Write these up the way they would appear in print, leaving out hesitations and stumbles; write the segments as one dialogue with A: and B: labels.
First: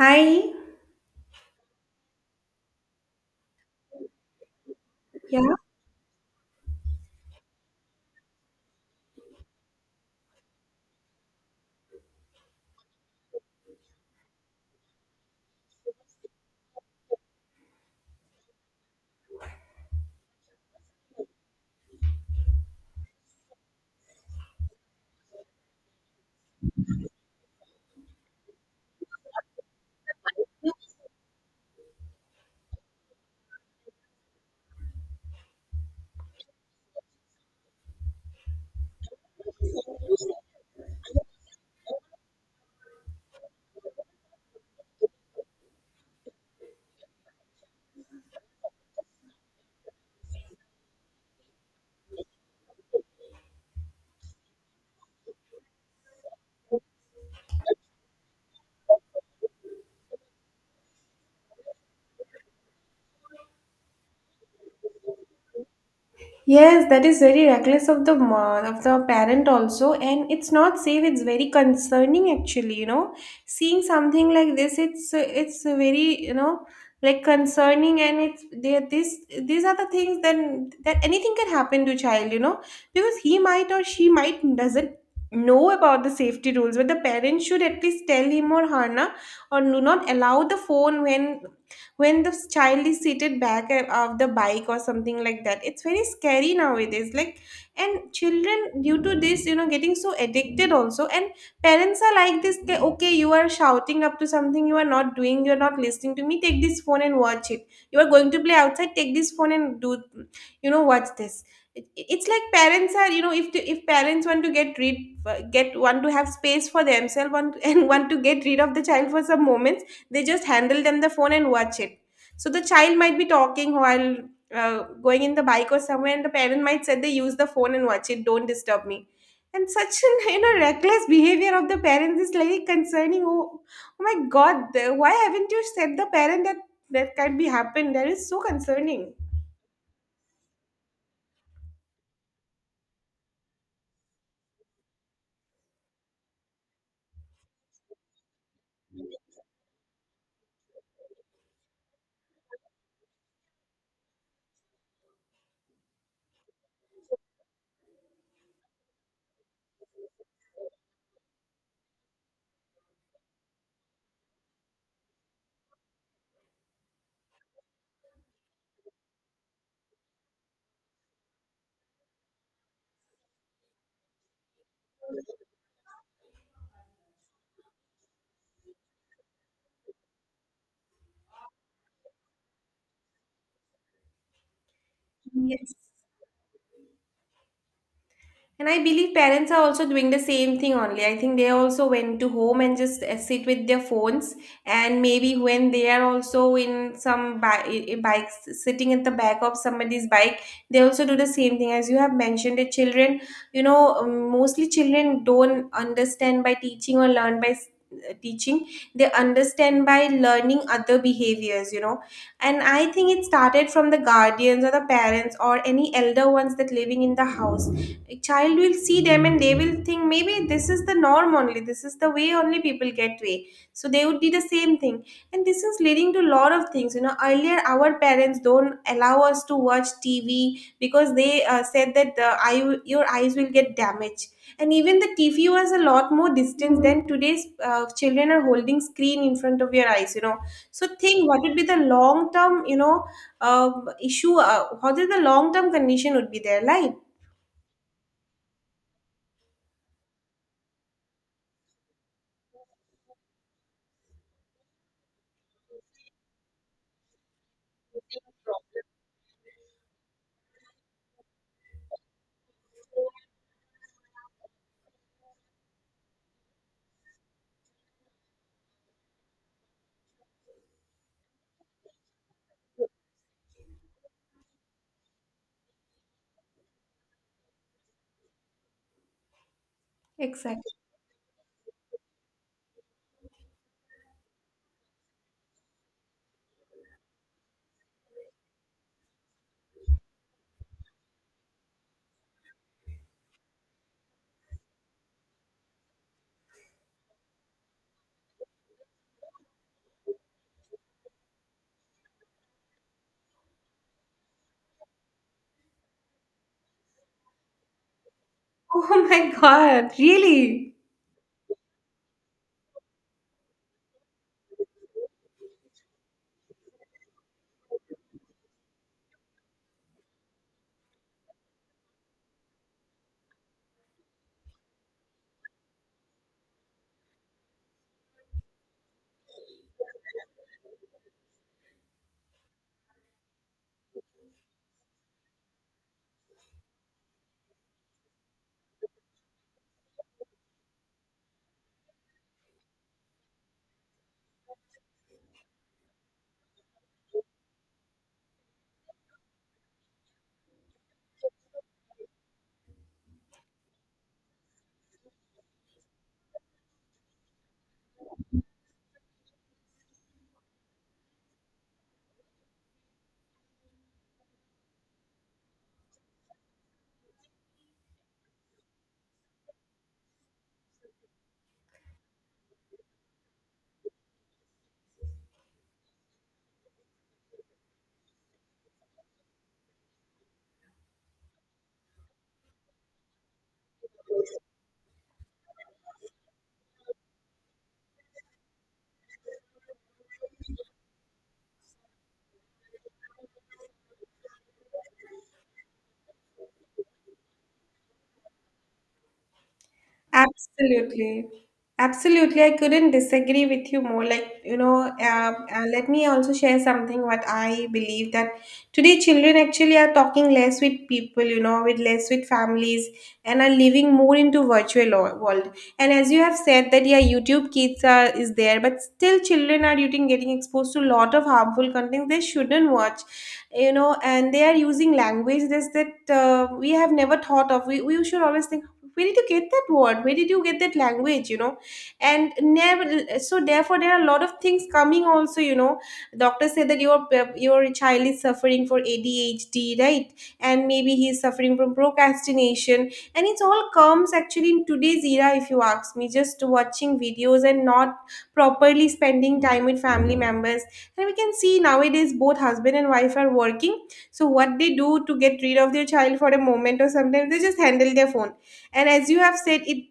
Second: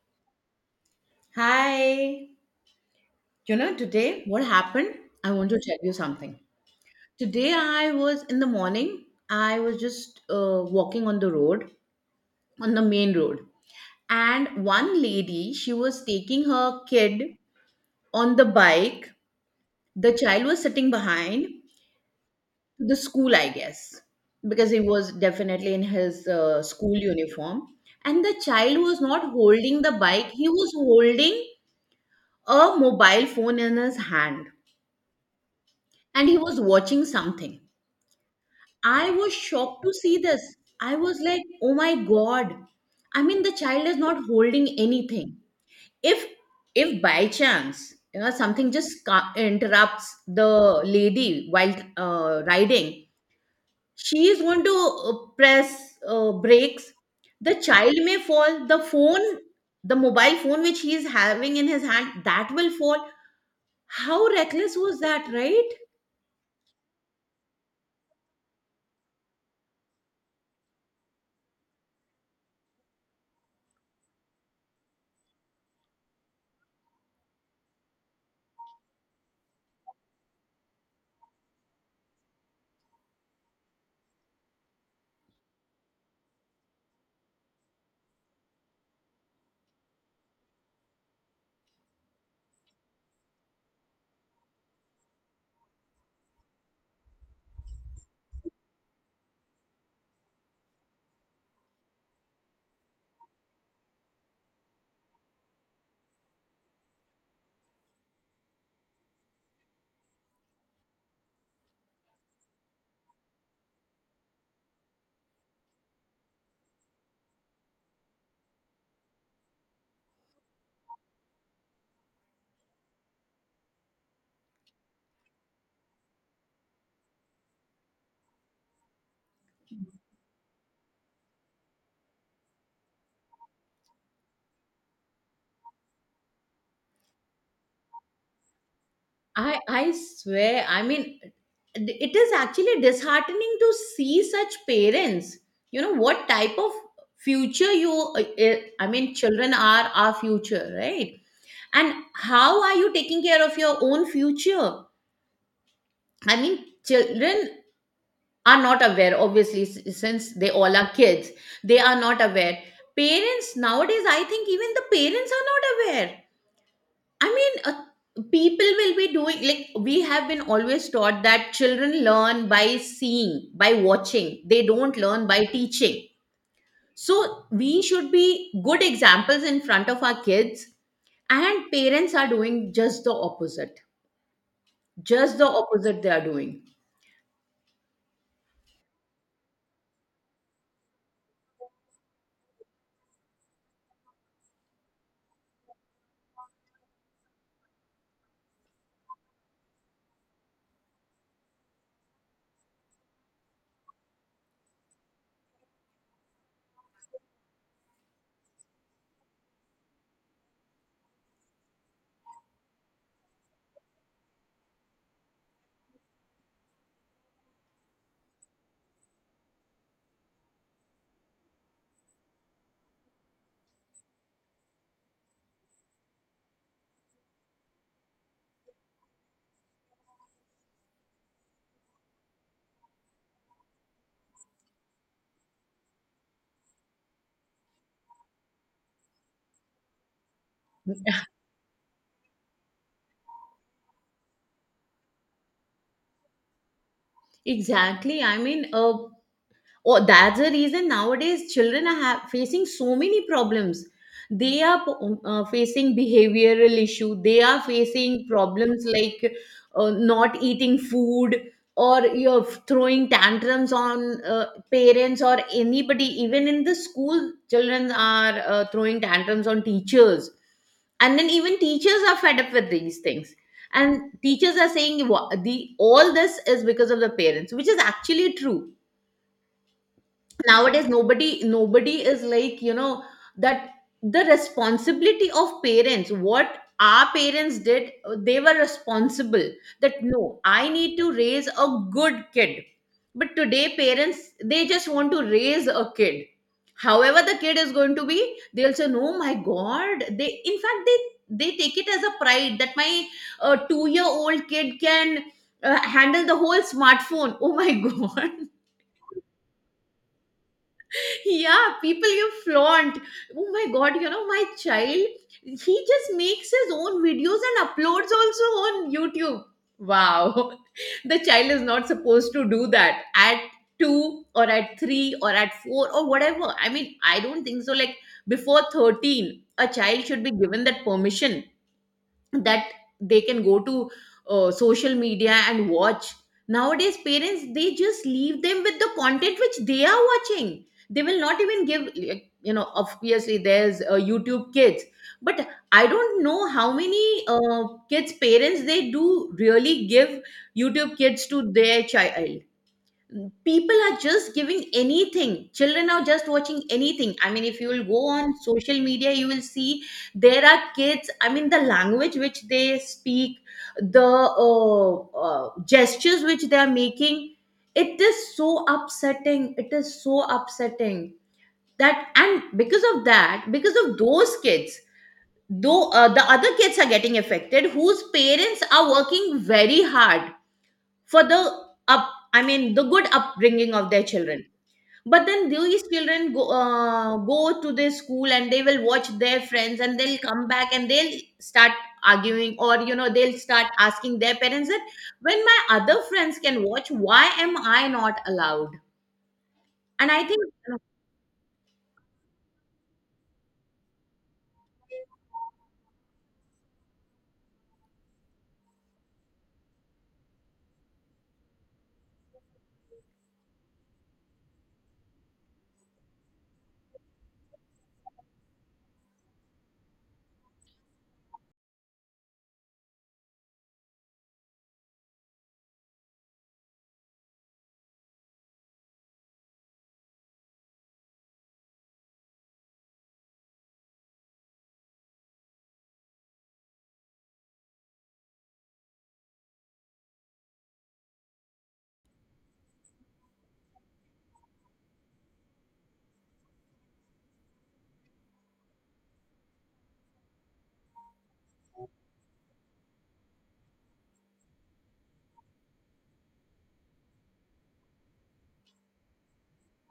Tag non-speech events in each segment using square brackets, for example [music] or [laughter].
A: Hi.
B: Hi. You know, today what happened? I
A: Yeah.
B: want to tell you something. Today I was in the morning, I was just walking on the road, on the main road. And one lady, she was taking her kid on the bike. The child was sitting behind the school, I guess, because he was definitely in his school uniform. And the child was not holding the bike, he was holding a mobile phone in his hand and he was watching something. I was shocked to see this. I was like, oh my God. I mean, the child is not holding anything. If if by chance, you know, something just interrupts the lady while riding, she is going to press brakes. The child may fall. The phone, the mobile phone which he is having in his hand, that will fall. How reckless was that, right?
A: Yes, that is very reckless of the mo- of the parent also, and it's not safe. It's very concerning actually. You know, seeing something like this, it's very concerning, and it's they This these are the things then that anything can happen to child. You know, because he might or she might doesn't know about the safety rules, but the parent should at least tell him or her na, or do not allow the phone when the child is seated back of the bike or something like that. It's very scary nowadays, like, and children due to this, getting so addicted also. And parents are like this, they, okay, you are shouting up to something, you are not doing, you are not listening to me, take this phone and watch it, you are going to play outside, take this phone and do, watch this. It's like parents are, if parents want to get rid get want to have space for themselves, want, [laughs] and want to get rid of the child for some moments, they just handle them the phone and watch it. So the child might be talking while going in the bike or somewhere, and the parent might say, they use the phone and watch it, don't disturb me. And such an [laughs] reckless behavior of the parents is like concerning. Oh, why haven't you said the parent that that can be happened? That is so concerning.
B: I swear, I mean, it is actually disheartening to see such parents. You know what type of future you, I mean, children are our future, right? And how are you taking care of your own future? I mean, children are not aware, obviously, since they all are kids, they are not aware. Parents nowadays, I think even the parents are not aware. I mean, people will be doing like we have been always taught that children learn by seeing, by watching. They don't learn by teaching. So we should be good examples in front of our kids, and parents are doing just the opposite. Just the
A: Yes.
B: opposite they are doing.
A: And I believe parents are also doing the same thing only. I think they also went to home and just sit with their phones. And maybe when they are also in some bikes, sitting at the back of somebody's bike, they also do the same thing. As you have mentioned, the children, you know, mostly children don't understand by teaching, or learn by teaching. They understand by learning other behaviors, you know. And I think it started from the guardians or the parents or any elder ones that living in the house. A child will see them and they will think, maybe this is the norm only, this is the way only people get way, so they would do the same thing. And this is leading to a lot of things, you know. Earlier our parents don't allow us to watch TV, because they said that the eye, your eyes will get damaged. And even the TV was a lot more distance than today's, children are holding screen in front of your eyes, you know. So think what would be the long term, issue, what is the long term condition would be there, like.
B: Exactly. Or that's the reason nowadays children are facing so many problems. They are facing behavioral issue. They are facing problems like not eating food or you're throwing tantrums on parents or anybody. Even in the school, children are throwing tantrums on teachers and then even teachers are fed up with these things and teachers are saying "Wha- the all this is because of the parents", which is actually true.
A: Exactly.
B: Nowadays nobody is like, you know, that the responsibility of parents, what our parents did, they were responsible, that no, I need to raise a good kid. But today parents, they just want to raise a kid, however the kid is going to be. They'll say, no my god, they in fact they take it as a pride that my 2 year old kid can handle the whole smartphone. Oh my [laughs] god.
A: [laughs] Oh my god, really.
B: Yeah, people, you flaunt, oh my god, you know, my child, he just makes his own videos and uploads also on YouTube. Wow. [laughs] The child is not supposed to do that at 2 or at 3 or at 4 or whatever. I mean, I don't think so, like before 13 a child should be given that permission, that they can go to social media and watch. Nowadays parents, they just leave them with the content which they are watching. They will not even give, like, you know, obviously there's YouTube Kids, but I don't know how many kids' parents, they do really give YouTube Kids to their child. People are just giving anything, children are just watching anything. I mean, if you will go on social media, you will see there are kids, I mean, the language which they speak, the uh, gestures which they are making, it is so upsetting. It is so upsetting. That and because of that, because of those kids, though the other kids are getting affected, whose parents are working very hard for the up I mean the good upbringing of their children. But then these children go, go to their school and they will watch their friends and they'll come back and they'll start arguing, or you know, they'll start asking their parents that when my other friends can watch, why am I not allowed? And I think
A: Absolutely. Absolutely. I couldn't disagree with you more. Like, let me also share something what I believe: that today children actually are talking less with people, you know, with less with families, and are living more into virtual world. And as you have said that, yeah, YouTube kids is there, but still children are getting exposed to a lot of harmful content they shouldn't watch, you know. And they are using language that we have never thought of. We should always think, where did you get that word? Where did you get that language? You know? And never, so therefore there are a lot of things coming also, you know. Doctors say that your child is suffering for ADHD, right? And maybe he's suffering from procrastination. And it's all comes actually in today's era, if you ask me, just watching videos and not properly spending time with family members. And we can see nowadays both husband and wife are working, so what they do to get rid of their child for a moment or sometimes, they just handle their phone. And as you have said it,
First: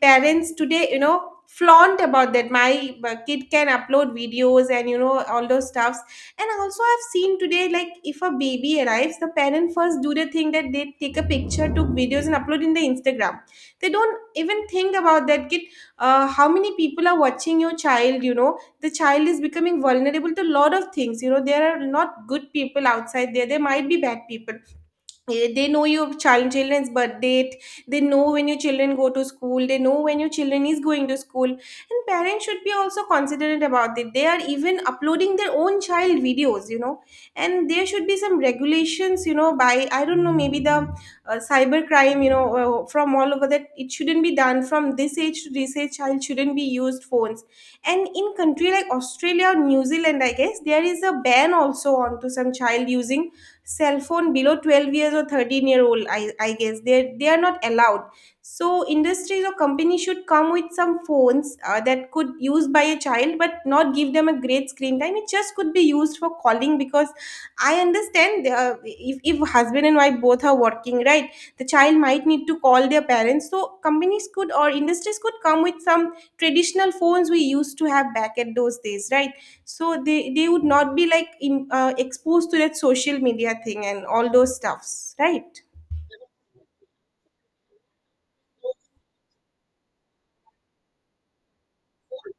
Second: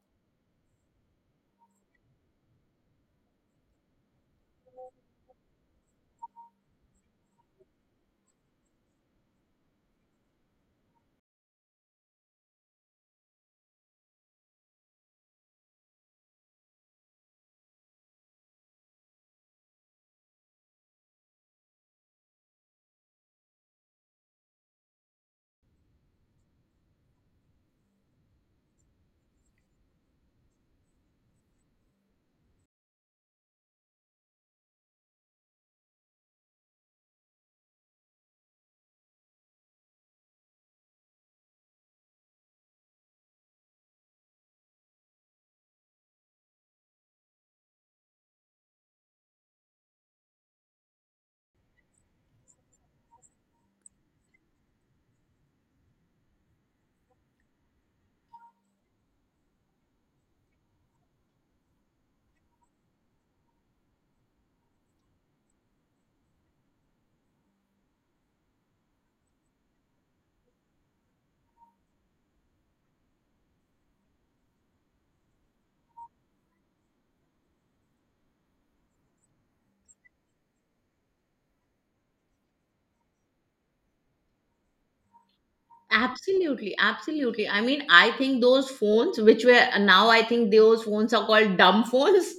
A: parents today, you know, flaunt about that my kid can upload videos and, you know, all those stuffs. And also I've seen today, like, if a baby arrives, the parent first do the thing that they take a picture, took videos and upload in the Instagram. They don't even think about that kid, how many people are watching your child. You know, the child is becoming vulnerable to a lot of things, you know. There are not good people outside there, there might be bad people. They know your child, children's birth date. They know when your children go to school, they know when your children is going to school. And parents should be also considerate about it. They are even uploading their own child videos, you know. And there should be some regulations, you know, by, I don't know, maybe the cyber crime, you know, from all over, that it shouldn't be done. From this age to this age child shouldn't be used phones. And in country like Australia or New Zealand, I guess there is a ban also on to some child using cell phone below 12 years or 13-year old, I guess they are not allowed. So industries or companies should come with some phones, that could use by a child, but not give them a great screen time. It just could be used for calling, because I understand, if husband and wife both are working, right, the child might need to call their parents. So companies could or industries could come with some traditional phones we used to have back at those days, right. So they would not be like in, exposed to that social media thing and all those stuffs, right.
B: absolutely, absolutely, I mean, I think those phones which were, now I think those phones are called dumb phones.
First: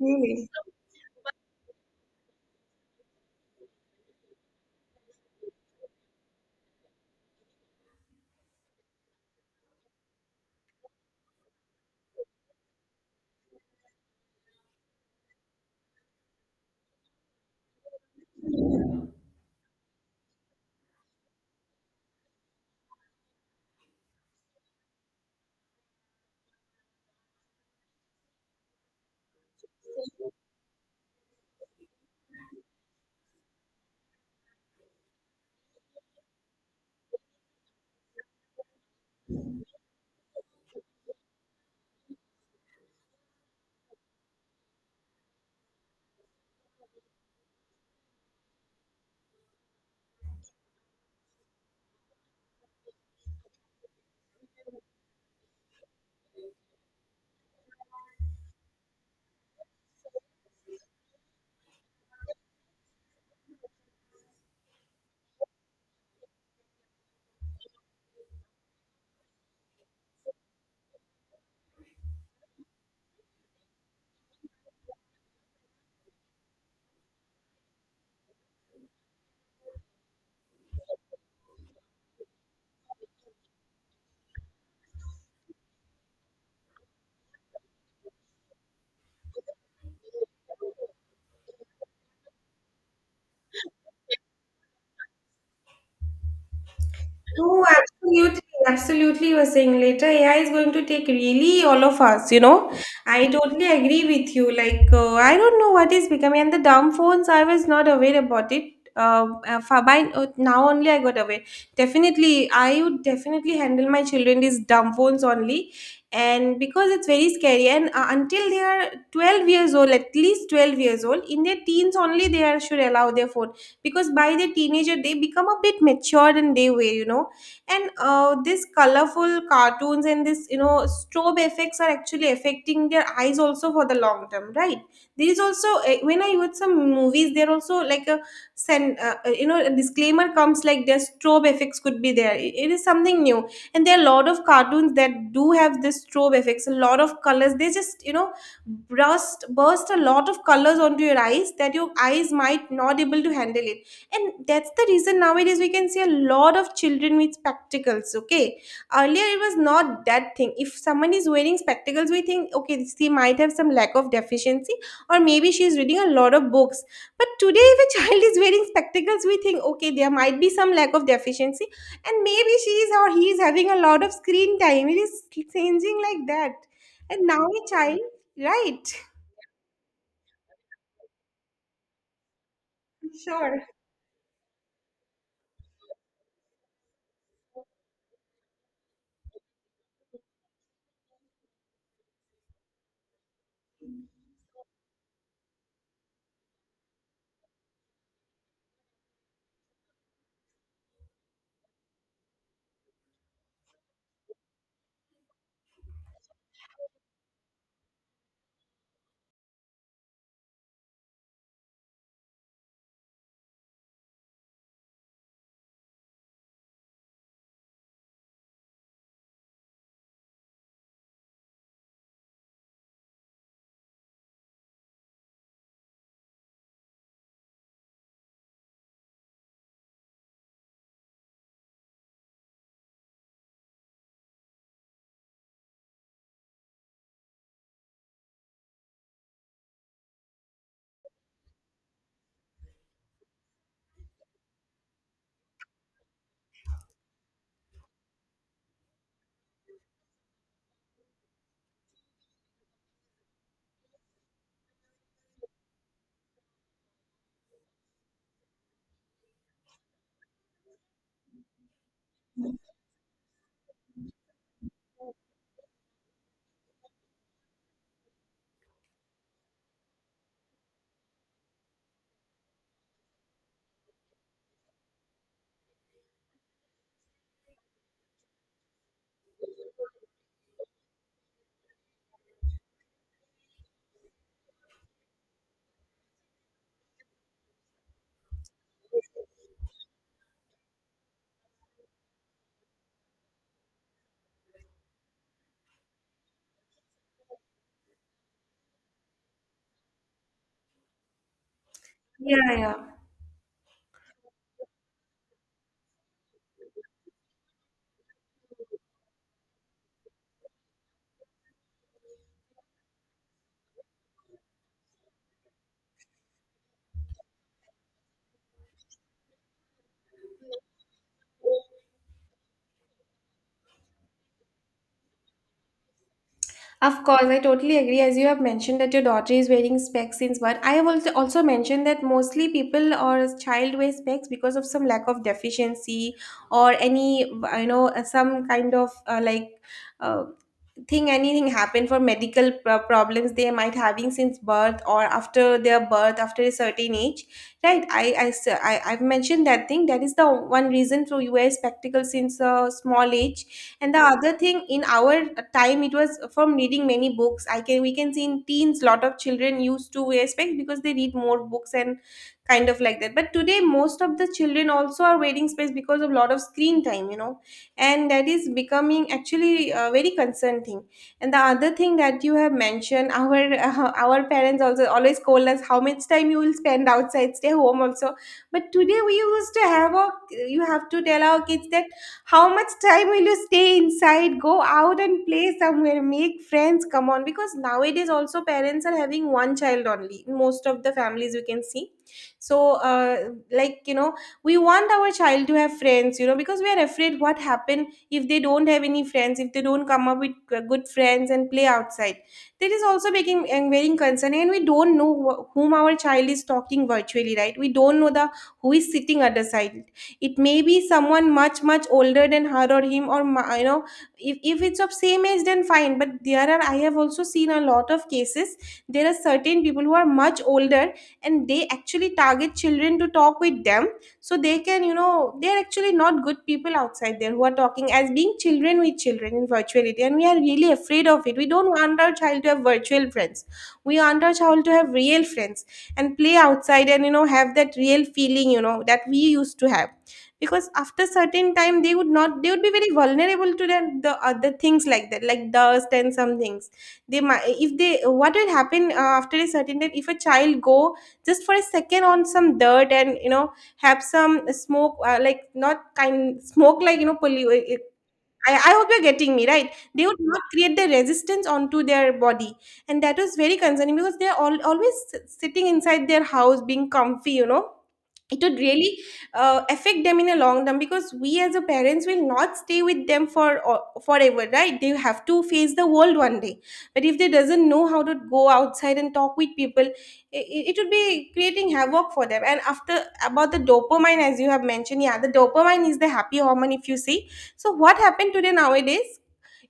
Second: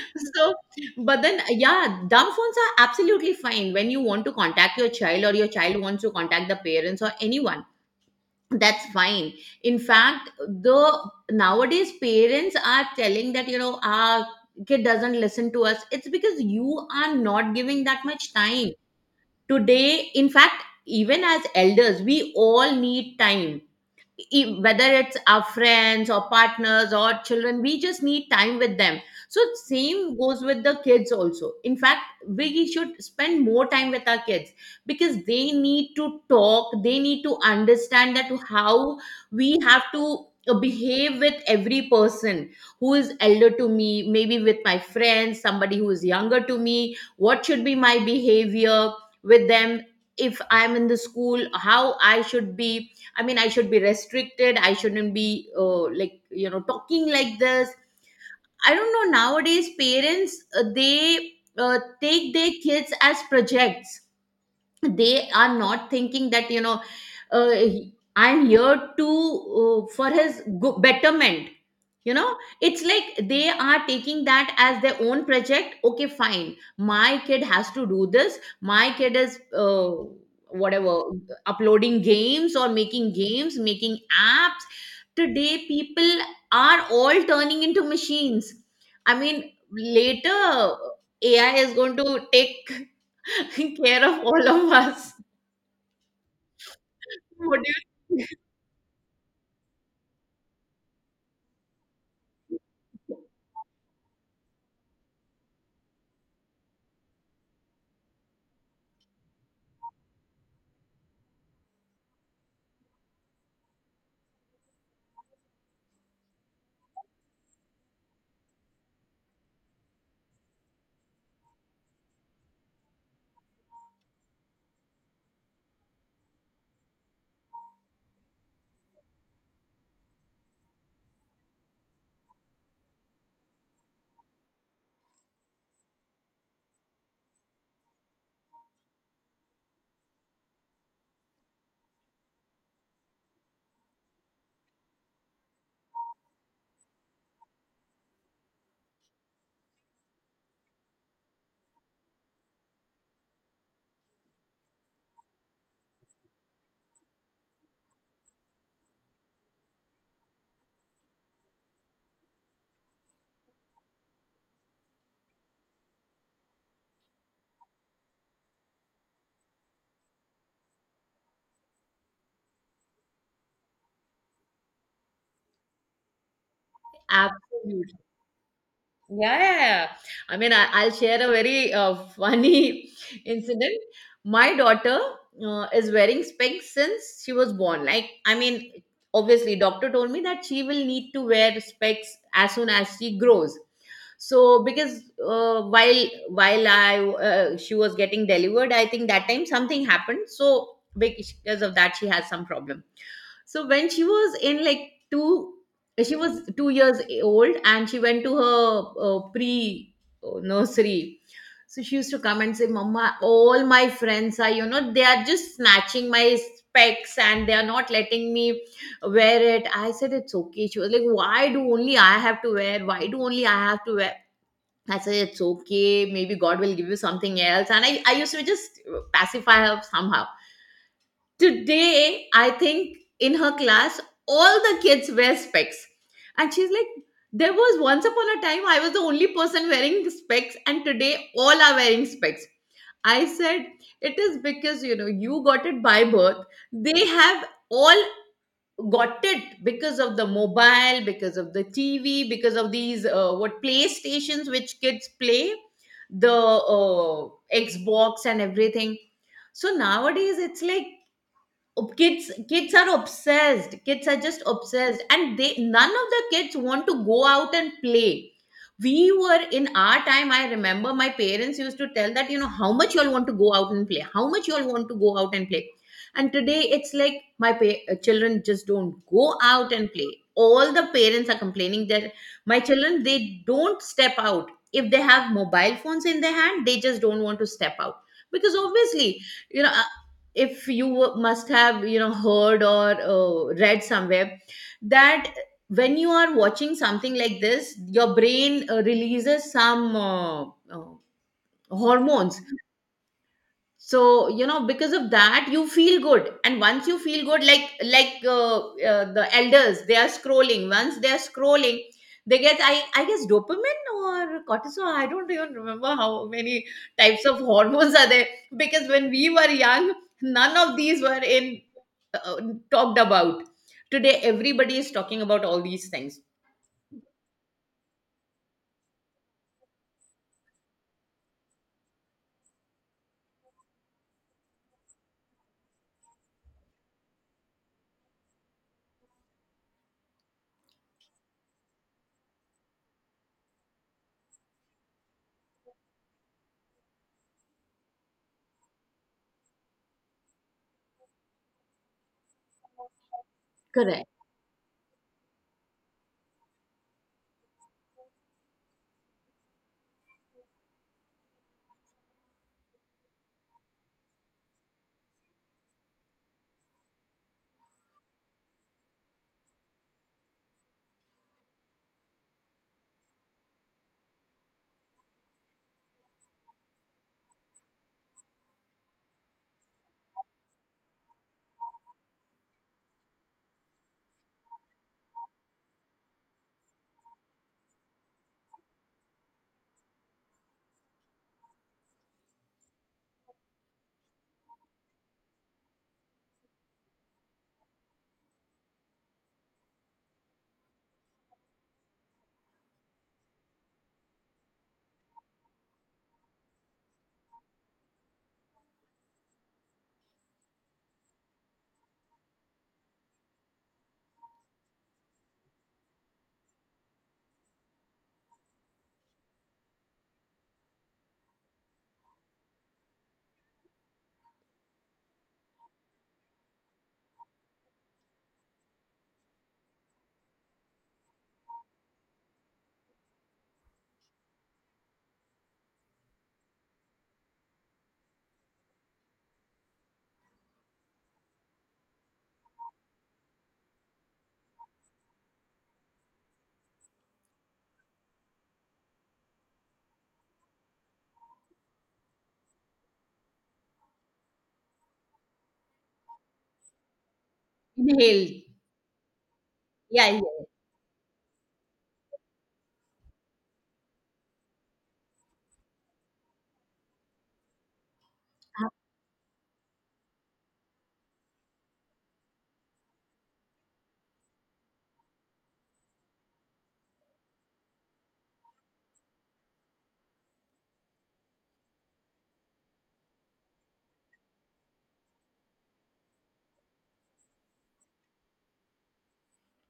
A: Really.
B: So, but then, yeah, dumb phones are absolutely fine when you want to contact your child or your child wants to contact the parents or anyone. That's fine. In fact, the nowadays parents are telling that, you know, our kid doesn't listen to us. It's because you are not giving that much time today. In fact, even as elders, we all need time, whether it's our friends or partners or children, we just need time with them. So same goes with the kids also. In fact, we should spend more time with our kids, because they need to talk, they need to understand that how we have to behave with every person who is elder to me, maybe with my friends, somebody who is younger to me, what should be my behavior with them, if I'm in the school, how I should be. I mean, I should be restricted. I shouldn't be like, you know, talking like this. I don't know. Nowadays, parents, they take their kids as projects. They are not thinking that, you know, I'm here to for his betterment, you know. It's like they are taking that as their own project. Okay, fine, my kid has to do this, my kid is whatever, uploading games or making games, making apps. Today people are all turning into machines. I mean, later AI is going to take [laughs] care of all of us. What
A: No,
B: do you
A: absolutely, absolutely. You are saying later AI is going to take really all of us, you know. I totally agree with you. Like, I don't know what is becoming. And the dumb phones, I was not aware about it. For- by now only I got aware. Definitely, I would definitely handle my children these dumb phones only. And because it's very scary, and until they are 12 years old, at least 12 years old, in their teens only, they are should allow their phone. Because by the teenager, they become a bit matured in their way, you know. And these colorful cartoons and this, you know, strobe effects are actually affecting their eyes also for the long term, right. There is also, when I watch some movies there also like a send, you know, a disclaimer comes like their strobe effects could be there. It is something new. And there are a lot of cartoons that do have this strobe effects, a lot of colors, they just, you know, burst a lot of colors onto your eyes that your eyes might not able to handle it. And that's the reason nowadays we can see a lot of children with spectacles, okay? Earlier it was not that thing. If someone is wearing spectacles, we think, okay, she might have some lack of deficiency, or maybe she is reading a lot of books. But today if a [laughs] child is wearing spectacles, we think, okay, there might be some lack of deficiency, and maybe she is or he is having a lot of screen time. It is changing like that. And now a
B: Absolutely.
A: child, right.
B: Yeah, yeah, yeah. I mean, I'll share a very funny [laughs]
A: Sure.
B: incident. My daughter is wearing specs since she was born. Like, I mean, obviously, doctor told me that she will need to wear specs as soon as she grows. So, because while I she was getting delivered, I think that time something happened. So, because of that, she has some problem. So when she was in like two, she was 2 years old, and she went to her pre nursery. So she used to come and say, "Mama, all my friends are, you know, they are just snatching my specs and they are not letting me wear it." I said, "It's okay." She was like, "Why do only I have to wear? Why do only I have to wear?" I said, "It's okay. Maybe God will give you something else." And I used to just pacify her somehow. Today, I think in her class, all the kids wear specs. And she's like, there was once upon a time I was the only person wearing specs, and today all are wearing specs. I said, it is because, you know, you got it by birth. They have all got it because of the mobile, because of the TV, because of these what PlayStations which kids play, the Xbox and everything. So nowadays it's like kids are obsessed, kids are just obsessed, and they none of the kids want to go out and play. We were in our time, I remember, my parents used to tell that, you know, how much you all want to go out and play, how much you all want to go out and play. And today it's like children just don't go out and play. All the parents are complaining that my children, they don't step out. If they have mobile phones in their hand, they just don't want to step out. Because obviously, you know, if you must have, you know, heard or read somewhere that when you are watching something like this, your brain releases some hormones.
A: Yeah, yeah.
B: So, you know, because of that you feel good, and once you feel good, like the elders, they are scrolling, once they are scrolling they get, I guess, dopamine or cortisol, I don't even remember how many types of [laughs] hormones are there. Because when we were young, none of these were in uh, talked about. Today everybody is talking about all these things.
A: Of course, I totally agree. As you have mentioned that your daughter is wearing specs since birth, I have also mentioned that mostly people or as child wear specs because of some lack of deficiency or any, you know, some kind of, uh, think anything happen for medical problems they might having since birth or after their birth after a certain age, right. I've mentioned that thing, that is the one reason for you wear spectacles since a small age. And the
B: Correct.
A: other thing, in our time, it was from reading many books. I can we can see in teens lot of children used to wear specs because they read more books, and kind of like that. But today most of the children also are wearing specs because of lot of screen time, you know. And that is becoming actually very concerning. And the other thing that you have mentioned, our [laughs] our parents also always call us, how much time you will spend outside, stay home also. But today we used to have a. You have to tell our kids that, how much time will you stay inside? Go out and play somewhere, make friends, come on. Because nowadays also parents are having one child only in most of the families we can see. So we want our child to have friends, you know, because we are afraid what happen if they don't have any friends, if they don't come up with good friends and play outside. That is also making and very concerning. And we don't know whom our child is talking virtually, right? We don't know the who is sitting at the side. It may be someone much much older than her or him, or if it's of same age then fine, but there are, I have also seen a lot of cases. There are certain people who are much older, and they actually target children to talk with them. So they can, you know, they're actually not good people outside there who are talking as being children with children in virtuality, and we are really afraid of it. We don't want our child to have virtual friends. We want our child to have real friends and play outside and, you know, have that real feeling, you know, that we used to have. Because after certain time they would not, they would be very vulnerable to the other things like that, like dust and some things. They might, if they, what will happen after a certain time if a child go just for a second on some dirt and, you know, have some smoke, like not kind smoke, like you know,
B: Inhale.
A: I hope you're getting me right, they
B: Yeah,
A: would
B: yeah.
A: not create the resistance onto their body. And that was very concerning because they're always sitting inside their house being comfy, you know. It would
B: Uh,
A: really affect them in a long term because we as a parents will not stay with them for forever, right? They have to face the world one day. But if they doesn't know how to go outside and talk with people, it would be creating havoc for them. And after, about the dopamine as you have mentioned, yeah, the dopamine is the happy hormone if you see. So what happened today nowadays,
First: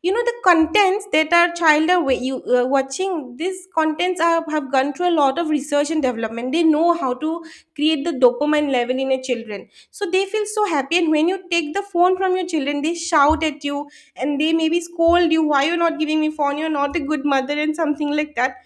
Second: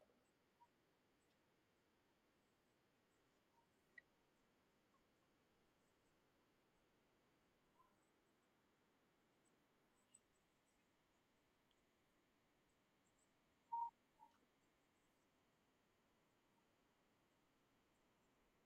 A: you know, the contents that our child are watching, these contents are, have gone through a lot of research and development. They know how to create the dopamine level in a children so they feel so happy. And when you take the phone from your children, they shout at you and they maybe scold you, why you're not giving me phone, you're not a good mother and something like that.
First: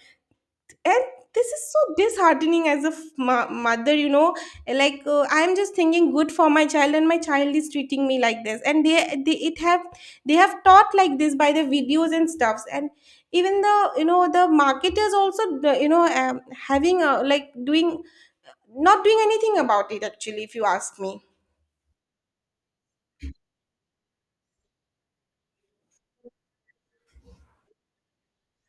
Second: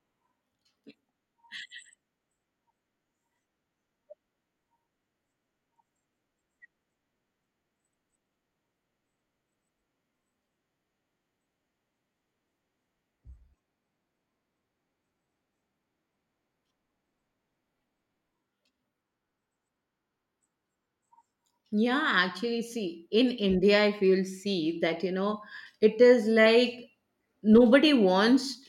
A: And this is so disheartening as a mother, you know. Like I'm just thinking good for my child and my child is treating me like this. And they it have they have taught like this by the videos and stuffs. And even the, you know, the marketers also having a, like doing, not doing anything about it actually if you ask me.
B: Yeah, actually, see, in India, if you'll see that, you know, it is like nobody wants,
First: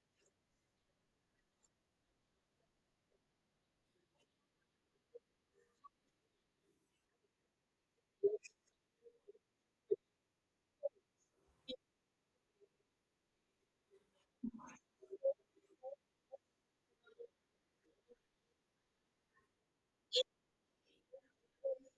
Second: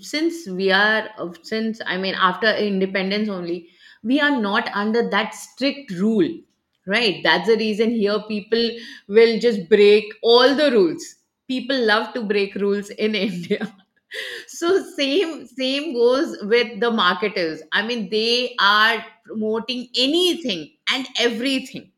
B: since we are, since I mean, after independence only, we are not under that strict rule, right? That's the reason here people will just break all the rules. People love to break rules in [laughs] India. So same goes with the marketers. I mean, they are promoting anything and everything.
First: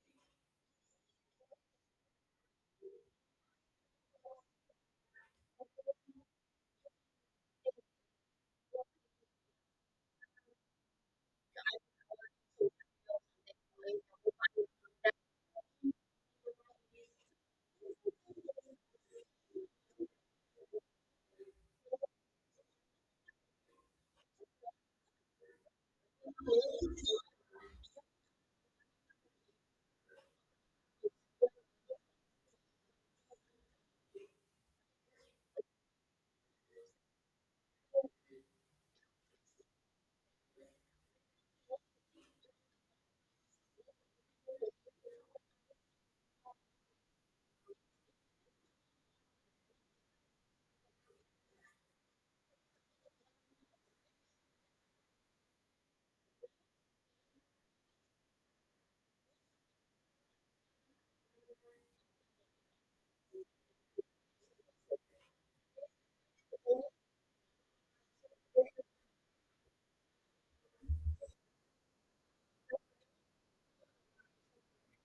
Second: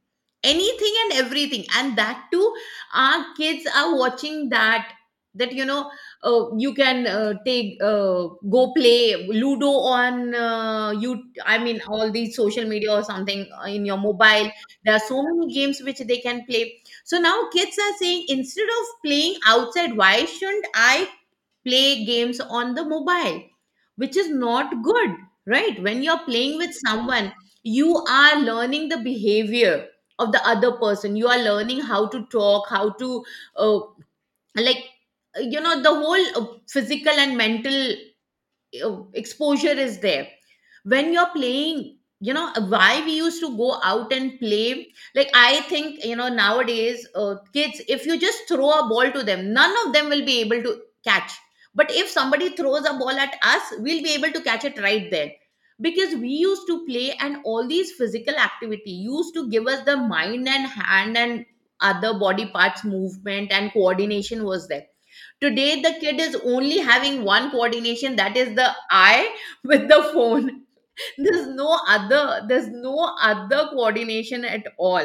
B: Anything and everything. And that too, our kids are watching that. That, you know, you can take, go play ludo on, you I mean all these social media or something in your mobile. There are so many games which they can play. So now kids are saying, instead of playing outside, why shouldn't I play games on the mobile, which is not good, right? When you're playing with someone, you are learning the behavior of the other person. You are learning how to talk, how to, uh, like, you know, the whole physical and mental exposure is there when you're playing. You know why we used to go out and play? Like, I think, you know, nowadays kids, if you just throw a ball to them, none of them will be able to catch. But if somebody throws a ball at us, we'll be able to catch it right there, because we used to play and all these physical activity used to give us the mind and hand and other body parts movement, and coordination was there. Today, the kid is only having one coordination, that is the eye with the phone. [laughs] There's no other coordination at all.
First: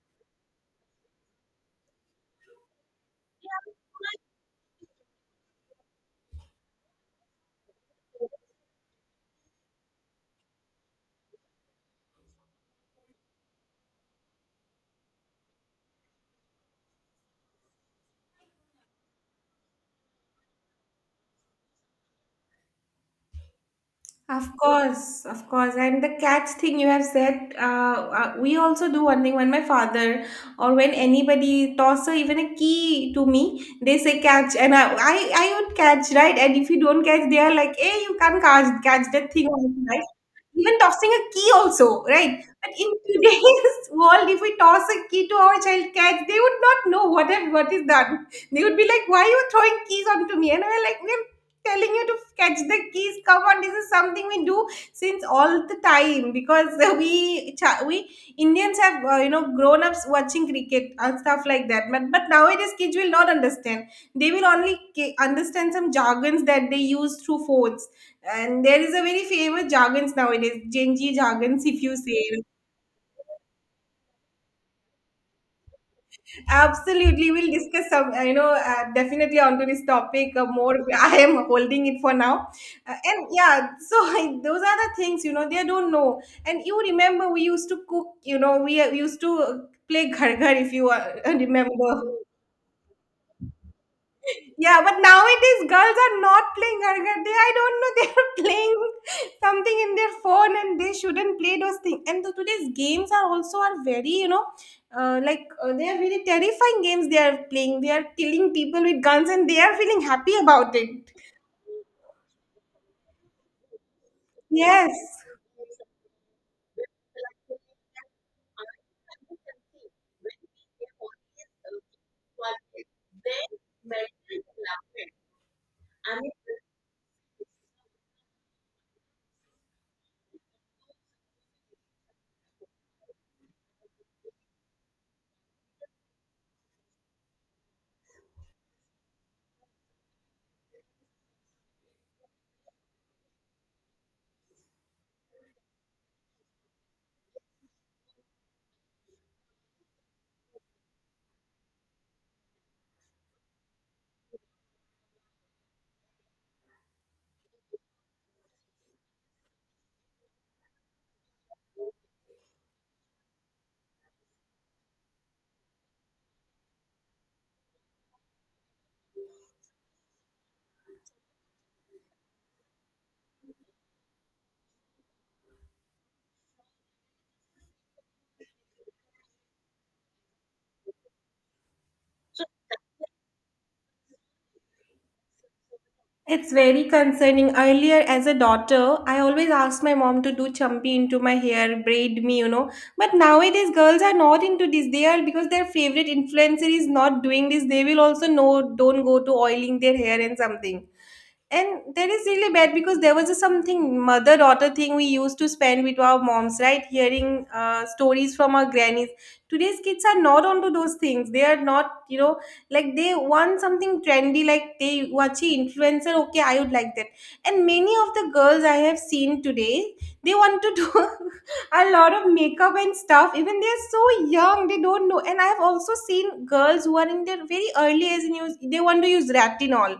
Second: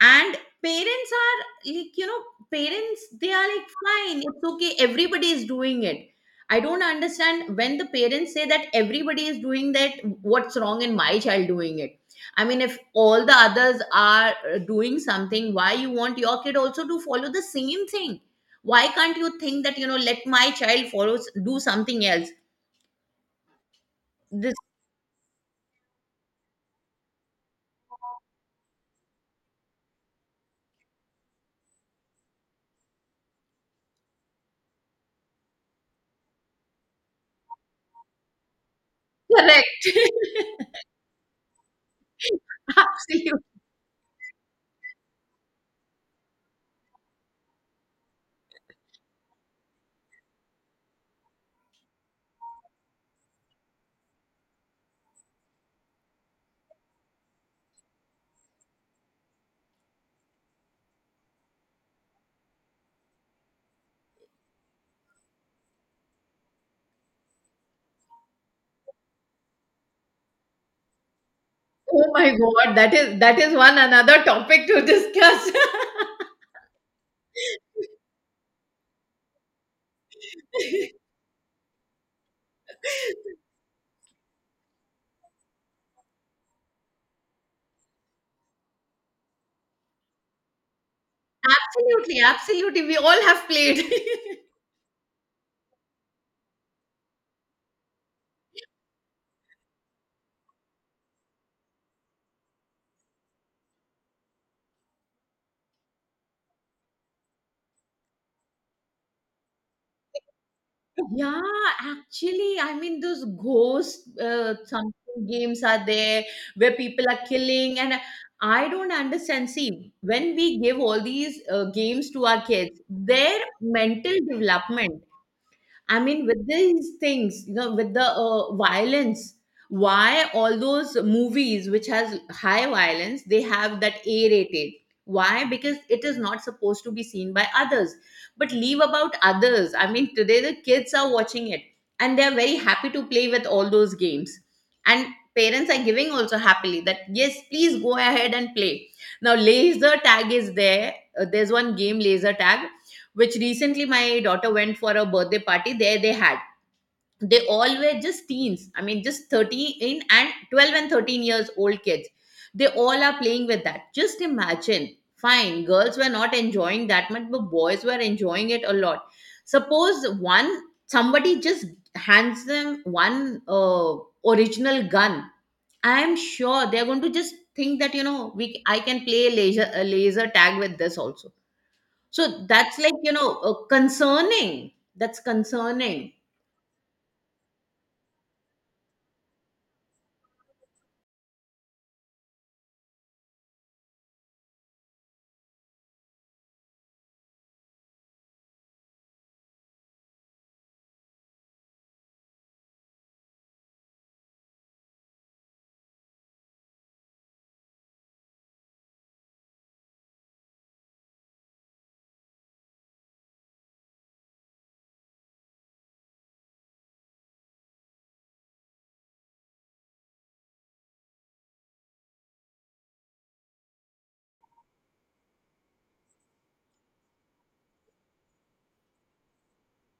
B: And parents are like, you know, parents, they are like, fine, it's okay, everybody is doing it. I don't understand when the parents say that everybody is doing that, what's wrong in my child doing it? I mean, if all the others are doing something, why you want your kid also to follow the same thing? Why can't you think that, you know, let my child follow, do something else?
A: Of
B: This
A: course, of course. And the catch thing you have said, we also do one thing. When my father or when anybody toss a, even a key to me, they say catch. And I would catch, right? And if you don't catch, they are like, hey, you can't catch, catch that thing,
B: correct.
A: right? Even tossing a key also, right? But
B: [laughs]
A: in
B: Absolutely.
A: today's [laughs] world, if we toss a key to our child catch, they would not know what, have, what is done. They would be like, why are you throwing keys onto me? And I'm like, telling you to catch the keys, come on. This is something we do since all the time, because [laughs] we indians have, you know, grown ups watching cricket and stuff like that. But nowadays kids will not understand. They will only understand some jargons that they use through phones. And there is a very famous jargons nowadays, genji jargons if you
B: Oh
A: say.
B: my God, that is one another topic to discuss.
A: Absolutely, we'll discuss some. You know, definitely onto this topic more. [laughs] I am holding it for now, and yeah. So [laughs] those are the things, you know, they don't know. And you remember we used to cook. You know, we used to play [laughs] ghar ghar if you [laughs] remember.
B: Absolutely, absolutely. We all have played. [laughs]
A: Yeah, but nowadays girls are not playing Argat. They, I don't know, they are [laughs] playing something in their phone and they shouldn't play those things. And the, today's games are also are very, you know, they are very terrifying games they are playing. They are killing people with guns and they are feeling happy about it.
B: Yeah, actually, I mean, those ghost something
A: Yes.
B: games are there where people are killing, and I don't understand. See, when we give all these games to our kids, their mental development. I mean, with these things, you know, with the violence, why all those movies which has high violence, they have that A rated? Why? Because it is not supposed to be seen by others. But leave about others. I mean, today the kids are watching it and they're very happy to play with all those games. And parents are giving also happily that, yes, please go ahead and play. Now, laser tag is there. There's one game, laser tag, which recently my daughter went for a birthday party. There they had, they all were just teens, I mean just 13 and 12 and 13 years old kids, they all are playing with that. Just imagine. Fine, girls were not enjoying that much, but boys were enjoying it a lot. Suppose one, somebody just hands them one original gun, I am sure they are going to just think that, you know, we I can play laser, a laser tag with this also. So that's like, you know, concerning. That's concerning.
A: It's very concerning. Earlier, as a daughter, I always asked my mom to do champi into my hair, braid me, you know. But nowadays, girls are not into this. They are because their favorite influencer is not doing this. They will also know, don't go to oiling their hair and something. And that is really bad because there was a something mother daughter thing we used to spend with our moms, right? Hearing stories from our grannies. Today's kids are not onto those things. They are not, you know, like they want something trendy. Like they watch a influencer, okay, I would like that. And many of the girls I have seen today, they want to do [laughs] a lot of makeup and stuff, even they are so young they don't know. And I have also seen girls who are in their very early age and use, they want to use retinol.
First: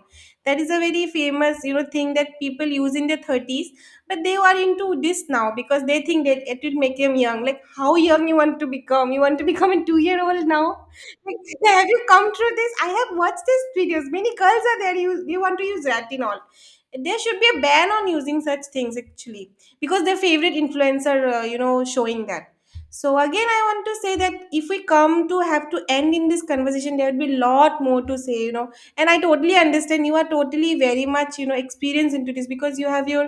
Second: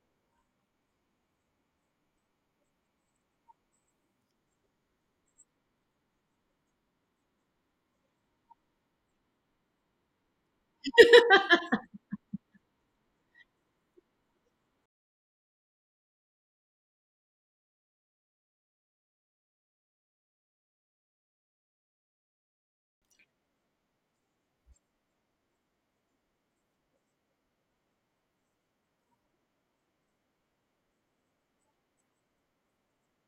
A: That is a very famous, you know, thing that people use in their 30s. But they are into this now because they think that it will make them young. Like, how young you want to become? You want to become a 2 year old now? Like, [laughs] have you come through this? I have watched these videos, many girls are there, you want to use retinol. There should be a ban on using such things actually, because their favorite influencer, you know, showing that. So again I want to say that if we come to have to end in this conversation, there would be a lot more to say, you know. And I totally understand, you are totally very much, you know, experienced into this because you have your,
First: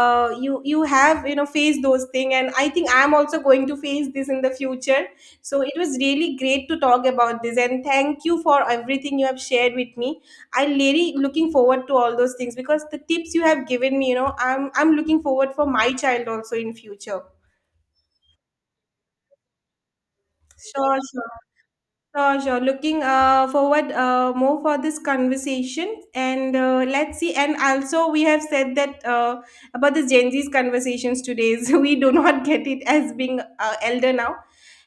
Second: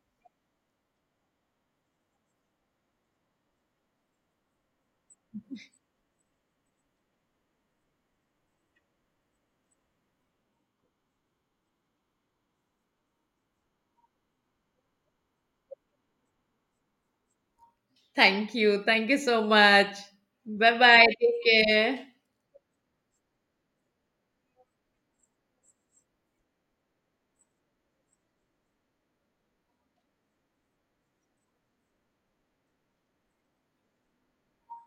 A: you have, you know, faced those things. And I think I'm also going to face this in the future. So it was really great to talk about this, and thank you for everything you have shared with me. I'm really looking forward to all those things because the tips you have given me, you know, I'm looking forward for my child also in future.
B: Thank you. Thank you so much. Bye
A: Sure,
B: bye.
A: sure.
B: Take care.
A: Sure, sure. Looking forward more for this conversation, and let's see. And also, we have said that, about the Gen Z's conversations today, [laughs] so we do not get it as being elder now.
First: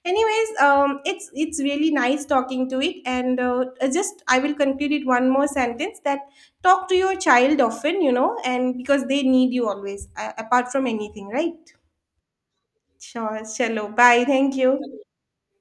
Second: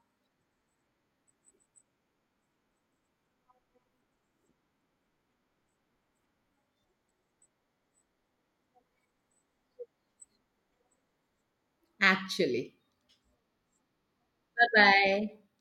A: Anyways, it's really nice talking to it, and just I will conclude it one more sentence, that talk to your child often, you know, and because they need you always, apart from anything, right?
B: Actually.
A: Sure, shallow. Bye. Thank
B: Bye
A: you.
B: bye.